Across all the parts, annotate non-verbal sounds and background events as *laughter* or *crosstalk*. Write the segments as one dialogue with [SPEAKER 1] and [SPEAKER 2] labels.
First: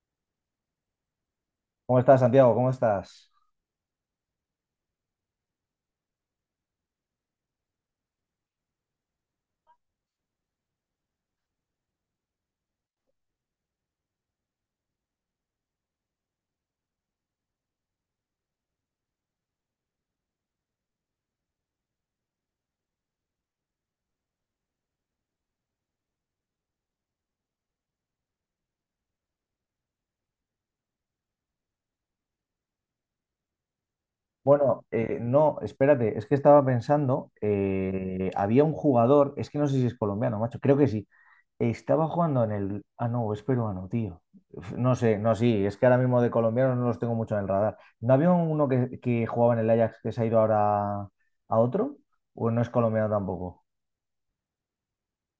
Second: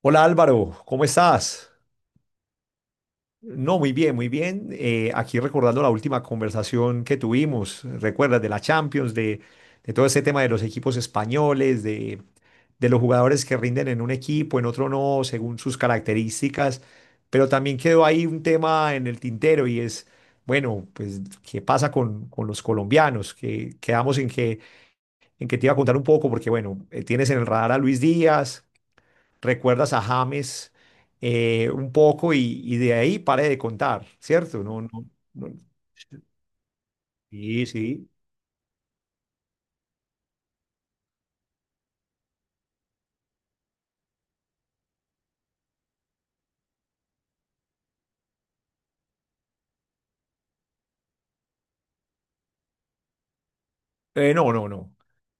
[SPEAKER 1] Hola Álvaro, ¿cómo estás?
[SPEAKER 2] ¿Cómo estás, Santiago? ¿Cómo estás?
[SPEAKER 1] No, muy bien, muy bien. Aquí recordando la última conversación que tuvimos, recuerdas de la Champions, de todo ese tema de los equipos españoles, de los jugadores que rinden en un equipo, en otro no, según sus características, pero también quedó ahí un tema en el tintero y es, bueno, pues, ¿qué pasa con los colombianos? Que quedamos en que te iba a contar un poco, porque bueno, tienes en el radar a Luis Díaz, recuerdas a James, un poco y de ahí pare de contar, ¿cierto? No,
[SPEAKER 2] Bueno,
[SPEAKER 1] no, no.
[SPEAKER 2] no, espérate, es que estaba pensando,
[SPEAKER 1] Sí, sí.
[SPEAKER 2] había un jugador, es que no sé si es colombiano, macho, creo que sí, estaba jugando en el. Ah, no, es peruano, tío. Uf, no sé, no, sí, es que ahora mismo de colombianos no los tengo mucho en el radar. ¿No había uno que jugaba en el Ajax que se ha ido ahora a otro? ¿O no es colombiano tampoco?
[SPEAKER 1] No, no, no.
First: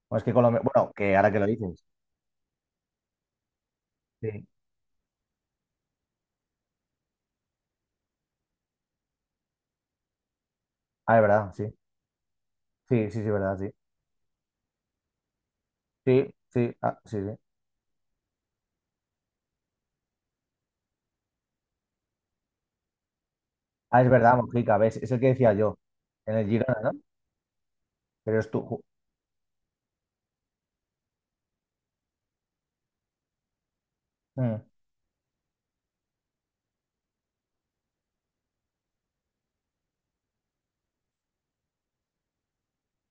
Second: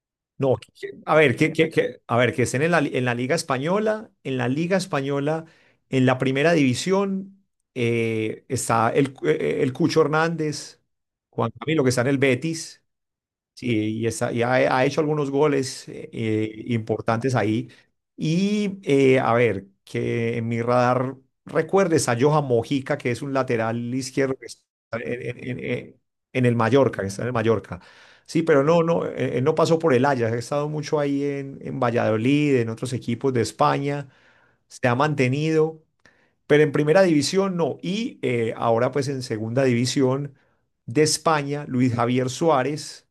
[SPEAKER 2] O es que
[SPEAKER 1] No,
[SPEAKER 2] Colombia. Bueno,
[SPEAKER 1] a
[SPEAKER 2] que ahora
[SPEAKER 1] ver,
[SPEAKER 2] que lo
[SPEAKER 1] que, que-
[SPEAKER 2] dices.
[SPEAKER 1] que- a ver, que estén en la, en la Liga Española, en
[SPEAKER 2] Sí.
[SPEAKER 1] la Liga Española, en la Primera División, está el, el Cucho Hernández,
[SPEAKER 2] Ah, es
[SPEAKER 1] Juan
[SPEAKER 2] verdad, sí.
[SPEAKER 1] Camilo, que está en el Betis.
[SPEAKER 2] Sí, sí, sí, verdad, sí.
[SPEAKER 1] Sí, y, está, ha hecho algunos goles
[SPEAKER 2] Sí, sí, ah, sí,
[SPEAKER 1] importantes
[SPEAKER 2] sí.
[SPEAKER 1] ahí. Y a ver, que en mi radar recuerdes a Johan Mojica, que es un lateral
[SPEAKER 2] Ah, es
[SPEAKER 1] izquierdo
[SPEAKER 2] verdad,
[SPEAKER 1] que está
[SPEAKER 2] Mojica, ves, es el que
[SPEAKER 1] en,
[SPEAKER 2] decía yo, en
[SPEAKER 1] en
[SPEAKER 2] el
[SPEAKER 1] el
[SPEAKER 2] Girona, ¿no?
[SPEAKER 1] Mallorca, que está en el Mallorca.
[SPEAKER 2] Pero
[SPEAKER 1] Sí,
[SPEAKER 2] es
[SPEAKER 1] pero
[SPEAKER 2] tú.
[SPEAKER 1] no, no, él no pasó por el Ajax, ha estado mucho ahí en Valladolid, en otros equipos de España,
[SPEAKER 2] Mm.
[SPEAKER 1] se ha mantenido, pero en primera división no. Y ahora pues en segunda división de España, Luis Javier Suárez,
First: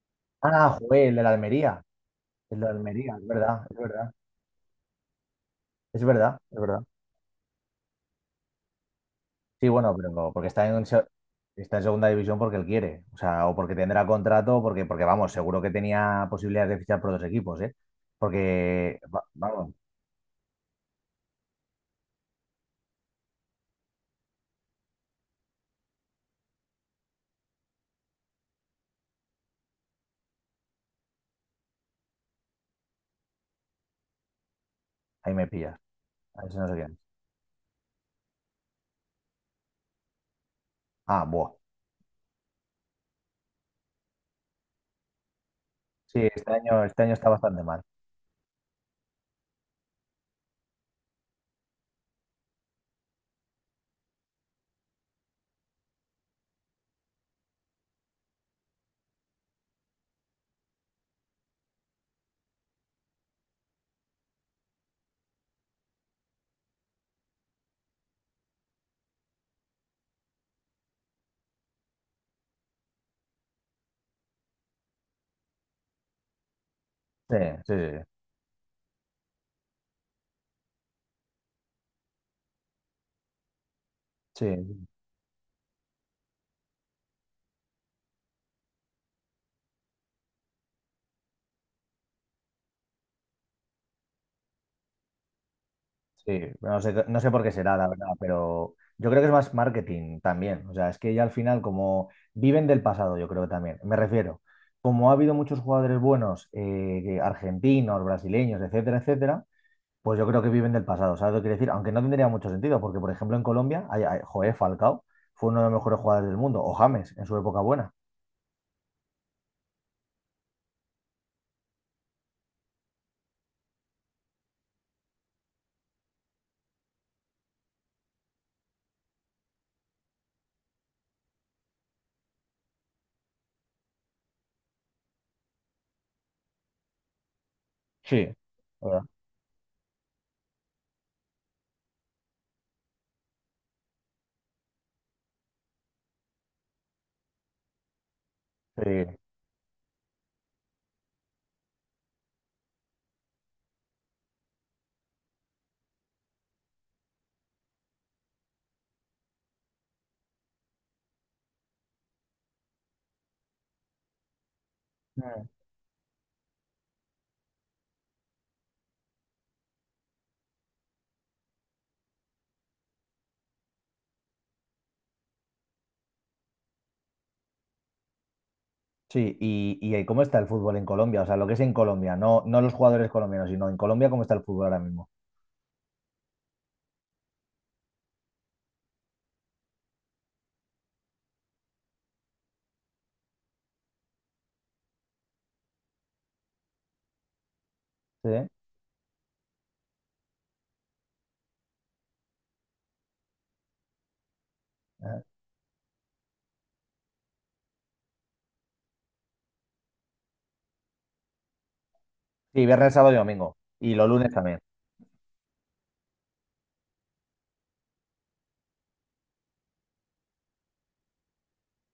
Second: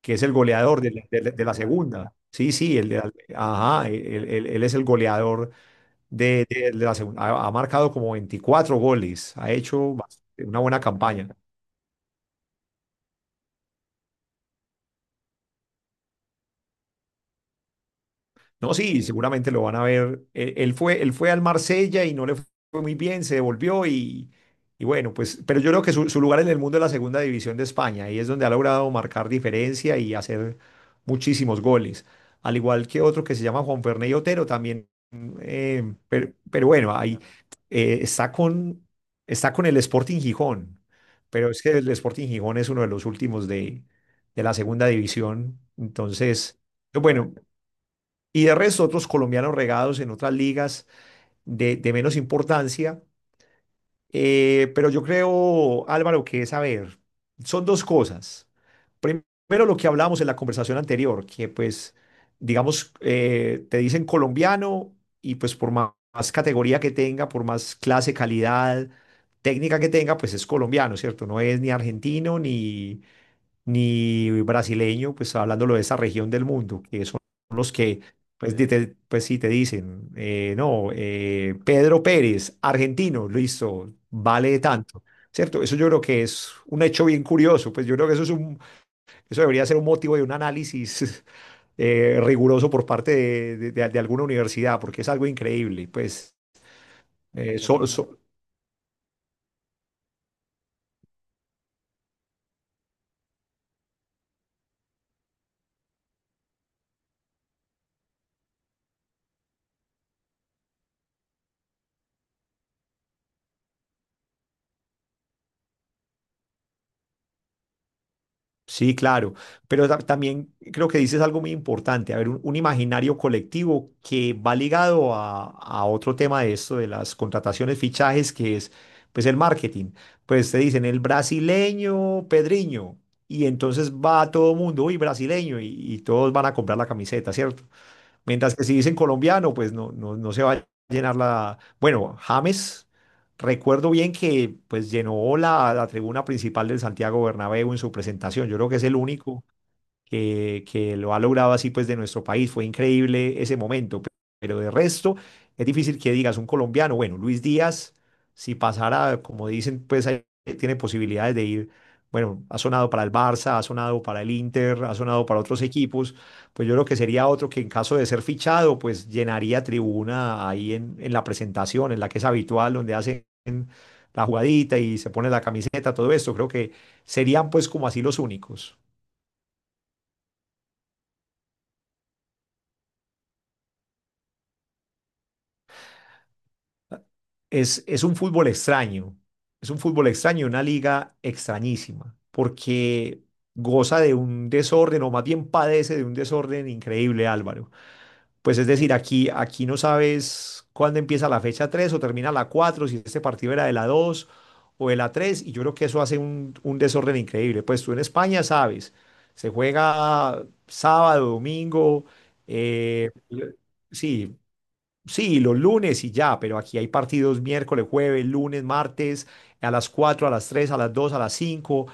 [SPEAKER 1] que es el
[SPEAKER 2] Ah,
[SPEAKER 1] goleador de la,
[SPEAKER 2] jugué el de la
[SPEAKER 1] de la
[SPEAKER 2] Almería,
[SPEAKER 1] segunda. Sí,
[SPEAKER 2] el de la
[SPEAKER 1] sí, el,
[SPEAKER 2] Almería, es verdad, es
[SPEAKER 1] ajá,
[SPEAKER 2] verdad,
[SPEAKER 1] él, él es el goleador
[SPEAKER 2] es verdad,
[SPEAKER 1] de,
[SPEAKER 2] es verdad.
[SPEAKER 1] de la segunda. Ha marcado como 24 goles, ha
[SPEAKER 2] Sí, bueno,
[SPEAKER 1] hecho
[SPEAKER 2] pero no, porque
[SPEAKER 1] una buena campaña.
[SPEAKER 2] está en segunda división porque él quiere, o sea, o porque tendrá contrato, o porque, porque vamos, seguro que tenía posibilidades de fichar por dos equipos, ¿eh?
[SPEAKER 1] No,
[SPEAKER 2] Porque,
[SPEAKER 1] sí, seguramente lo
[SPEAKER 2] vamos,
[SPEAKER 1] van a ver. Él, él fue al Marsella y no le fue muy bien, se devolvió y bueno, pues, pero yo creo que su lugar en el mundo es la segunda división de España y es donde ha logrado marcar diferencia y hacer muchísimos goles. Al igual que otro que se llama Juan Ferney Otero también.
[SPEAKER 2] ahí me pillas,
[SPEAKER 1] Eh,
[SPEAKER 2] ahí se
[SPEAKER 1] pero
[SPEAKER 2] no sé
[SPEAKER 1] bueno,
[SPEAKER 2] quién.
[SPEAKER 1] ahí eh, está con, está con el Sporting Gijón,
[SPEAKER 2] Ah,
[SPEAKER 1] pero
[SPEAKER 2] buah.
[SPEAKER 1] es que el Sporting Gijón es uno de los últimos de la segunda división.
[SPEAKER 2] Sí,
[SPEAKER 1] Entonces,
[SPEAKER 2] este año está
[SPEAKER 1] bueno,
[SPEAKER 2] bastante mal.
[SPEAKER 1] y de resto otros colombianos regados en otras ligas de menos importancia. Pero yo creo, Álvaro, que es, a ver, son dos cosas. Primero, lo que hablamos en la conversación anterior, que pues, digamos, te dicen colombiano y pues por más, más categoría que tenga, por más clase, calidad, técnica que tenga, pues es colombiano, ¿cierto? No es ni argentino, ni brasileño, pues hablándolo de esa región del mundo, que son
[SPEAKER 2] Sí,
[SPEAKER 1] los
[SPEAKER 2] sí, sí.
[SPEAKER 1] que, pues, pues sí te dicen, no, Pedro Pérez, argentino, listo,
[SPEAKER 2] Sí,
[SPEAKER 1] vale
[SPEAKER 2] sí.
[SPEAKER 1] tanto. ¿Cierto? Eso yo creo que es un hecho bien curioso, pues yo creo que eso es un, eso debería ser un motivo de un análisis *laughs* riguroso por parte de, de alguna universidad, porque es algo increíble, pues
[SPEAKER 2] Sí, no sé, no sé por qué
[SPEAKER 1] eh,
[SPEAKER 2] será,
[SPEAKER 1] so-
[SPEAKER 2] la verdad,
[SPEAKER 1] so-
[SPEAKER 2] pero yo creo que es más marketing también. O sea, es que ya al final, como viven del pasado, yo creo que también. Me refiero, como ha habido muchos jugadores buenos, argentinos, brasileños, etcétera, etcétera, pues yo creo que viven del pasado. ¿Sabes lo que quiero decir? Aunque no tendría mucho sentido, porque por ejemplo en Colombia, joder, Falcao fue uno de los mejores jugadores del mundo, o James en su época buena.
[SPEAKER 1] sí, claro, pero también creo que dices algo muy importante, a ver, un imaginario colectivo que va ligado a otro tema de esto, de las contrataciones, fichajes, que es pues el marketing. Pues te dicen el brasileño Pedriño y entonces va todo el mundo, uy, brasileño, y todos van a comprar la camiseta, ¿cierto?
[SPEAKER 2] Sí.
[SPEAKER 1] Mientras que si dicen
[SPEAKER 2] ¿Verdad?
[SPEAKER 1] colombiano, pues no, no, no se va a llenar la... Bueno, James, recuerdo bien que pues llenó la, la tribuna principal del Santiago Bernabéu en su presentación. Yo creo que es el único que lo ha logrado así pues de nuestro país. Fue increíble ese momento, pero de resto es difícil que digas un colombiano, bueno, Luis Díaz, si pasara, como dicen, pues ahí tiene posibilidades de ir. Bueno, ha sonado para el Barça, ha sonado para el Inter, ha
[SPEAKER 2] Sí.
[SPEAKER 1] sonado para otros equipos. Pues yo creo que sería otro que en caso de ser fichado, pues llenaría tribuna ahí en la presentación, en la que es habitual, donde hacen la jugadita y se pone la camiseta, todo esto. Creo que serían pues como así los únicos.
[SPEAKER 2] Sí, y ¿cómo está el fútbol en Colombia? O sea, lo que es en Colombia, no, no los jugadores colombianos, sino en Colombia, ¿cómo está el fútbol ahora mismo?
[SPEAKER 1] Es un fútbol extraño, es un fútbol extraño, una liga extrañísima, porque goza de un desorden, o más bien padece de un desorden increíble, Álvaro.
[SPEAKER 2] Sí,
[SPEAKER 1] Pues es decir, aquí no sabes cuándo empieza la fecha 3 o termina la cuatro, si este partido era de la 2 o de la tres, y yo creo que eso hace un desorden increíble. Pues tú en España sabes, se juega sábado, domingo,
[SPEAKER 2] sí, viernes,
[SPEAKER 1] eh,
[SPEAKER 2] sábado y domingo. Y los lunes
[SPEAKER 1] sí,
[SPEAKER 2] también.
[SPEAKER 1] sí, los lunes y ya, pero aquí hay partidos miércoles, jueves, lunes, martes, a las 4, a las 3, a las 2, a las 5.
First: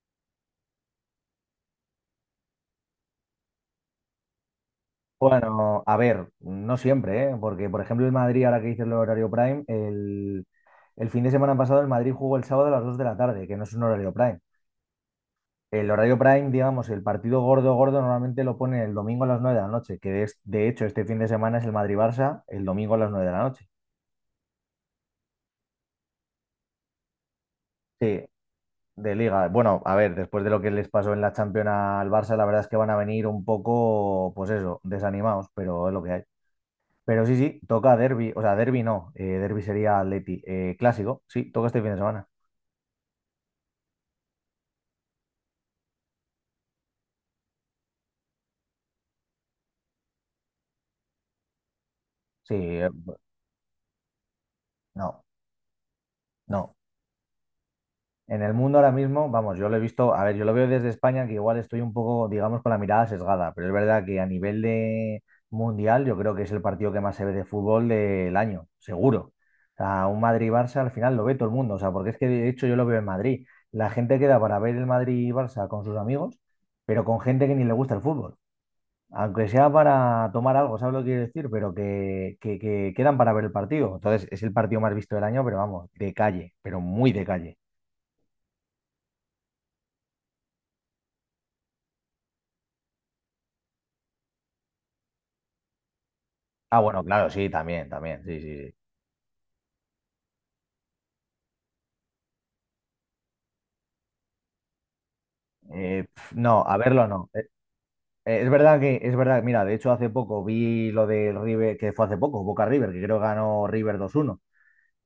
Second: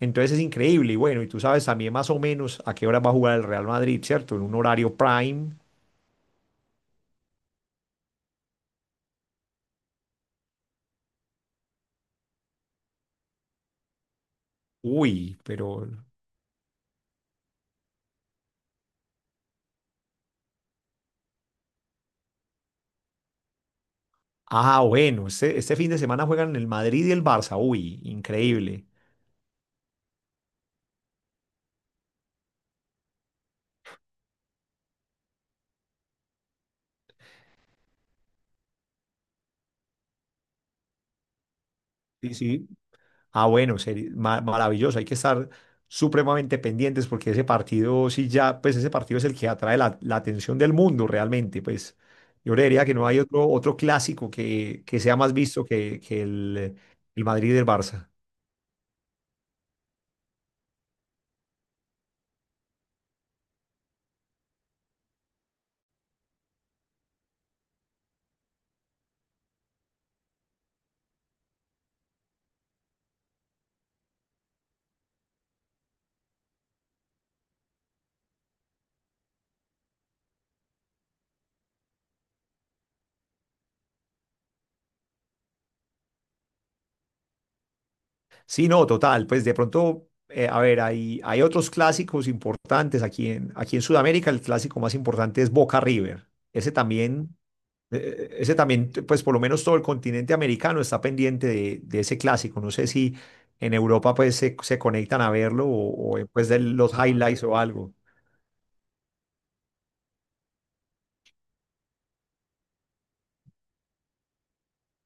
[SPEAKER 1] Entonces es increíble. Y bueno, y tú sabes también más o menos a qué hora va a jugar el Real Madrid, ¿cierto? En un horario prime.
[SPEAKER 2] Bueno, a ver, no siempre, ¿eh? Porque, por ejemplo, el Madrid, ahora que dices el horario prime, el fin de semana pasado el Madrid jugó el sábado a las 2 de la tarde, que no es un horario prime.
[SPEAKER 1] Uy, pero...
[SPEAKER 2] El horario prime, digamos, el partido gordo, gordo, normalmente lo pone el domingo a las 9 de la noche, que es, de hecho, este fin de semana es el Madrid-Barça, el domingo a las 9 de la noche.
[SPEAKER 1] Ah, bueno, este fin de semana juegan el Madrid y el Barça. Uy,
[SPEAKER 2] Sí,
[SPEAKER 1] increíble.
[SPEAKER 2] de liga. Bueno, a ver, después de lo que les pasó en la Champions al Barça, la verdad es que van a venir un poco, pues eso, desanimados, pero es lo que hay. Pero sí, sí, toca derbi o sea, derbi no, derby sería Atleti. Clásico, sí, toca este fin de semana.
[SPEAKER 1] Sí, sí. Ah, bueno, maravilloso. Hay que estar supremamente pendientes porque ese partido, sí, ya, pues ese partido es el que atrae la, la atención del mundo realmente. Pues
[SPEAKER 2] Sí,
[SPEAKER 1] yo creería que no hay otro, otro clásico que sea
[SPEAKER 2] no,
[SPEAKER 1] más visto que
[SPEAKER 2] no.
[SPEAKER 1] el Madrid del Barça.
[SPEAKER 2] En el mundo ahora mismo, vamos, yo lo he visto, a ver, yo lo veo desde España, que igual estoy un poco, digamos, con la mirada sesgada, pero es verdad que a nivel de mundial, yo creo que es el partido que más se ve de fútbol del año, seguro. O sea, un Madrid-Barça al final lo ve todo el mundo, o sea, porque es que de hecho yo lo veo en Madrid. La gente queda para ver el Madrid-Barça con sus amigos, pero con gente que ni le gusta el fútbol. Aunque sea para tomar algo, ¿sabes lo que quiero decir? Pero que quedan para ver el partido. Entonces, es el partido más visto del año, pero vamos, de calle, pero muy de calle.
[SPEAKER 1] Sí, no, total. Pues de pronto, a ver, hay otros clásicos importantes aquí en, aquí en Sudamérica. El clásico más importante es Boca River. Ese
[SPEAKER 2] Ah, bueno, claro,
[SPEAKER 1] también.
[SPEAKER 2] sí, también, también, sí,
[SPEAKER 1] Ese
[SPEAKER 2] sí. Sí.
[SPEAKER 1] también, pues por lo menos todo el continente americano está pendiente de ese clásico. No sé si en Europa pues se conectan a verlo
[SPEAKER 2] Eh,
[SPEAKER 1] o,
[SPEAKER 2] pf,
[SPEAKER 1] pues de
[SPEAKER 2] no, a
[SPEAKER 1] los
[SPEAKER 2] verlo no. Eh,
[SPEAKER 1] highlights o algo.
[SPEAKER 2] eh, es verdad que, es verdad, mira, de hecho hace poco vi lo del River, que fue hace poco, Boca River, que creo que ganó River 2-1.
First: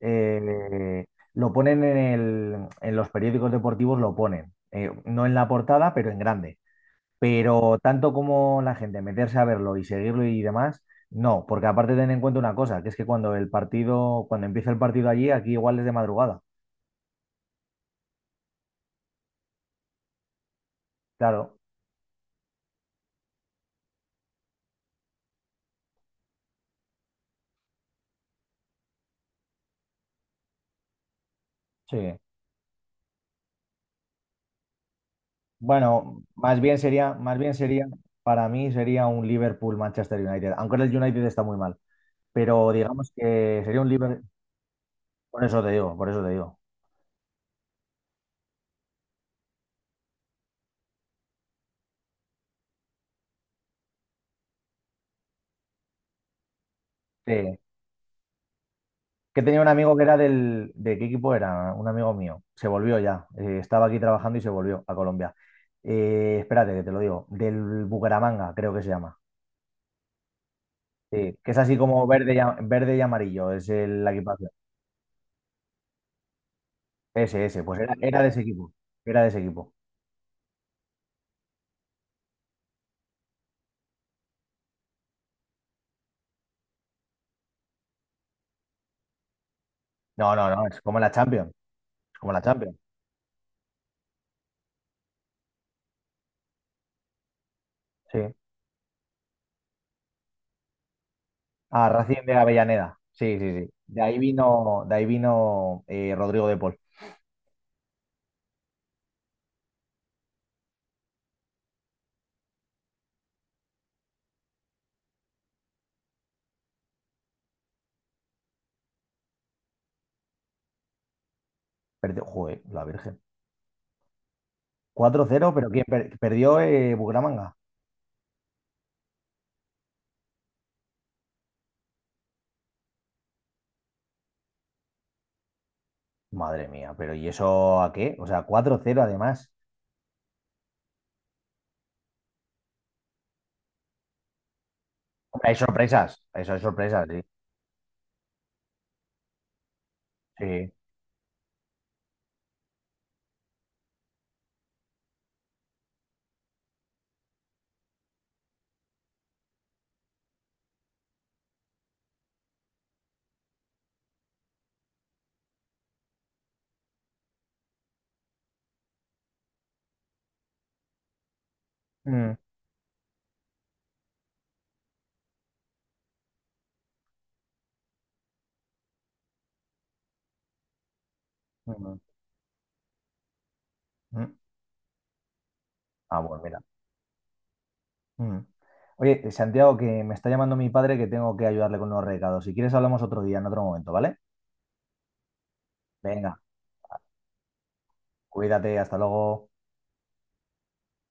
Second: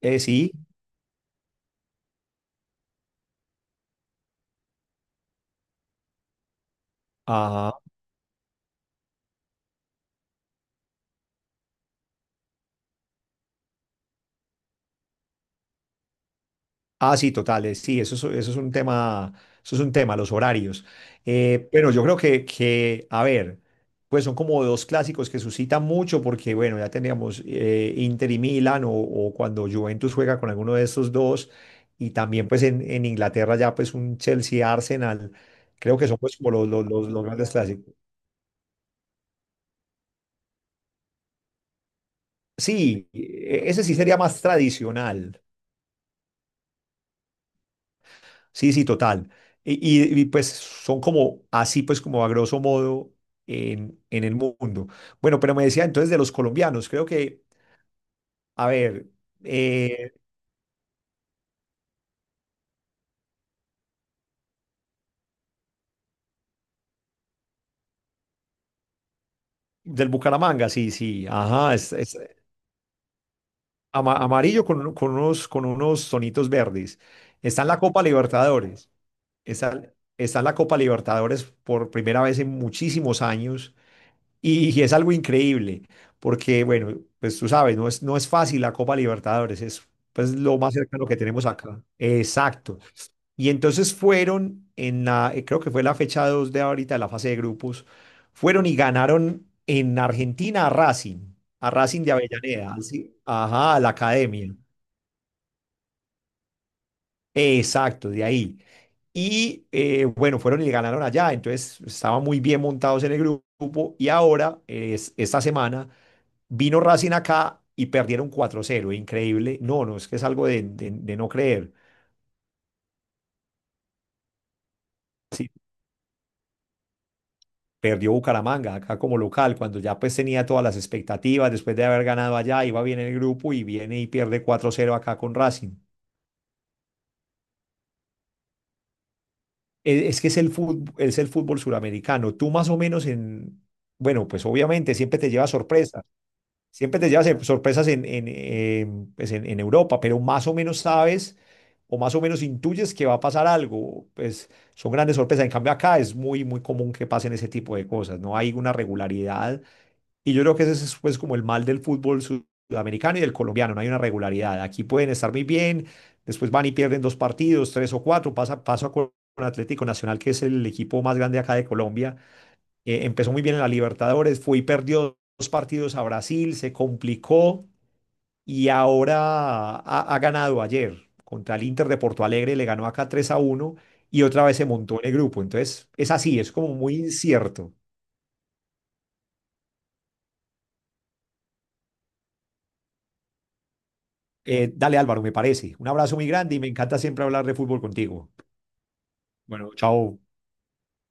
[SPEAKER 1] Sí.
[SPEAKER 2] lo ponen en el, en los periódicos deportivos, lo ponen. No en la portada, pero en grande. Pero
[SPEAKER 1] Ah,
[SPEAKER 2] tanto como la gente meterse a verlo y seguirlo y demás, no, porque aparte ten en cuenta una cosa, que es que cuando el partido, cuando empieza el partido allí, aquí igual es de madrugada.
[SPEAKER 1] ah, sí, totales, sí, eso es un tema, eso es un tema, los horarios.
[SPEAKER 2] Claro,
[SPEAKER 1] Bueno, yo creo que, a ver, pues son como dos clásicos que suscitan mucho porque, bueno, ya teníamos Inter y Milan o cuando Juventus juega con alguno de estos dos
[SPEAKER 2] sí.
[SPEAKER 1] y también pues en Inglaterra ya pues un Chelsea-Arsenal, creo que son
[SPEAKER 2] Bueno,
[SPEAKER 1] pues como los
[SPEAKER 2] más
[SPEAKER 1] grandes
[SPEAKER 2] bien sería,
[SPEAKER 1] clásicos.
[SPEAKER 2] para mí sería un Liverpool-Manchester United, aunque el United está muy mal, pero
[SPEAKER 1] Sí,
[SPEAKER 2] digamos que sería
[SPEAKER 1] ese
[SPEAKER 2] un
[SPEAKER 1] sí sería
[SPEAKER 2] Liverpool,
[SPEAKER 1] más tradicional.
[SPEAKER 2] por eso te digo, por eso te digo.
[SPEAKER 1] Sí, sí, total. Y, pues son como así, pues como a grosso modo en el mundo. Bueno, pero me decía entonces de los colombianos, creo que,
[SPEAKER 2] Sí.
[SPEAKER 1] a ver,
[SPEAKER 2] Que tenía un amigo que
[SPEAKER 1] eh,
[SPEAKER 2] era del, ¿de qué equipo era? Un amigo mío, se volvió ya, estaba aquí trabajando y se volvió a Colombia. Espérate, que te lo digo, del Bucaramanga, creo que se llama.
[SPEAKER 1] del Bucaramanga, sí, sí,
[SPEAKER 2] Sí, que es
[SPEAKER 1] ajá,
[SPEAKER 2] así como
[SPEAKER 1] es
[SPEAKER 2] verde y, verde y amarillo, es la equipación.
[SPEAKER 1] amarillo con, con unos tonitos verdes.
[SPEAKER 2] Ese,
[SPEAKER 1] Está en la
[SPEAKER 2] pues era,
[SPEAKER 1] Copa
[SPEAKER 2] era de ese equipo,
[SPEAKER 1] Libertadores,
[SPEAKER 2] era de ese equipo.
[SPEAKER 1] está, está en la Copa Libertadores por primera vez en muchísimos años. Y, es algo increíble, porque, bueno, pues tú sabes, no es, no es fácil la Copa Libertadores, es pues,
[SPEAKER 2] No, no,
[SPEAKER 1] lo
[SPEAKER 2] no,
[SPEAKER 1] más
[SPEAKER 2] es como
[SPEAKER 1] cercano
[SPEAKER 2] la
[SPEAKER 1] que tenemos
[SPEAKER 2] Champions,
[SPEAKER 1] acá.
[SPEAKER 2] es como la Champions.
[SPEAKER 1] Exacto. Y entonces fueron en la, creo que fue la fecha 2 de ahorita, de la fase de grupos,
[SPEAKER 2] Sí.
[SPEAKER 1] fueron y ganaron en Argentina a
[SPEAKER 2] Ah,
[SPEAKER 1] Racing de
[SPEAKER 2] Racing de
[SPEAKER 1] Avellaneda,
[SPEAKER 2] Avellaneda.
[SPEAKER 1] así,
[SPEAKER 2] Sí, sí, sí.
[SPEAKER 1] ajá, a la academia.
[SPEAKER 2] De ahí vino Rodrigo de Paul.
[SPEAKER 1] Exacto, de ahí. Y bueno, fueron y le ganaron allá, entonces estaban muy bien montados en el grupo y ahora, es, esta semana, vino Racing acá y perdieron 4-0, increíble. No, no, es que es algo de, de no creer.
[SPEAKER 2] Perdió, joder, la Virgen. cuatro
[SPEAKER 1] Sí,
[SPEAKER 2] cero pero ¿quién perdió Bucaramanga?
[SPEAKER 1] perdió Bucaramanga acá como local, cuando ya pues tenía todas las expectativas, después de haber ganado allá, iba bien en el grupo y viene y pierde 4-0 acá con Racing.
[SPEAKER 2] Madre mía, pero ¿y eso a qué? O sea, 4-0 además.
[SPEAKER 1] Es, que es el fútbol suramericano. Tú más o menos en, bueno, pues obviamente siempre te lleva
[SPEAKER 2] Hombre, hay
[SPEAKER 1] sorpresa.
[SPEAKER 2] sorpresas, eso hay
[SPEAKER 1] Siempre
[SPEAKER 2] sorpresas,
[SPEAKER 1] te
[SPEAKER 2] sí.
[SPEAKER 1] llevas sorpresas en, pues, en Europa, pero más o
[SPEAKER 2] Sí.
[SPEAKER 1] menos sabes o más o menos intuyes que va a pasar algo. Pues son grandes sorpresas. En cambio, acá es muy, muy común que pasen ese tipo de cosas. No hay una regularidad. Y yo creo que ese es pues, como el mal del fútbol sudamericano y del colombiano. No hay una regularidad. Aquí pueden estar muy bien, después van y pierden dos partidos, tres o cuatro. Pasa, paso con Atlético Nacional, que es el equipo más grande acá de Colombia,
[SPEAKER 2] Mm,
[SPEAKER 1] empezó muy bien en la Libertadores, fue y perdió dos partidos a Brasil, se complicó y ahora ha, ha ganado ayer contra el Inter de
[SPEAKER 2] mm,
[SPEAKER 1] Porto Alegre, le ganó acá 3-1 y
[SPEAKER 2] mm.
[SPEAKER 1] otra vez se montó en el grupo. Entonces, es
[SPEAKER 2] Ah,
[SPEAKER 1] así,
[SPEAKER 2] bueno,
[SPEAKER 1] es
[SPEAKER 2] mira.
[SPEAKER 1] como muy incierto.
[SPEAKER 2] Mm. Oye, Santiago, que me está llamando mi padre que tengo que ayudarle con unos recados. Si quieres, hablamos otro día, en otro momento, ¿vale?
[SPEAKER 1] Dale Álvaro, me parece. Un abrazo muy
[SPEAKER 2] Venga,
[SPEAKER 1] grande y me encanta siempre hablar de fútbol contigo.
[SPEAKER 2] cuídate, hasta luego.
[SPEAKER 1] Bueno, chao.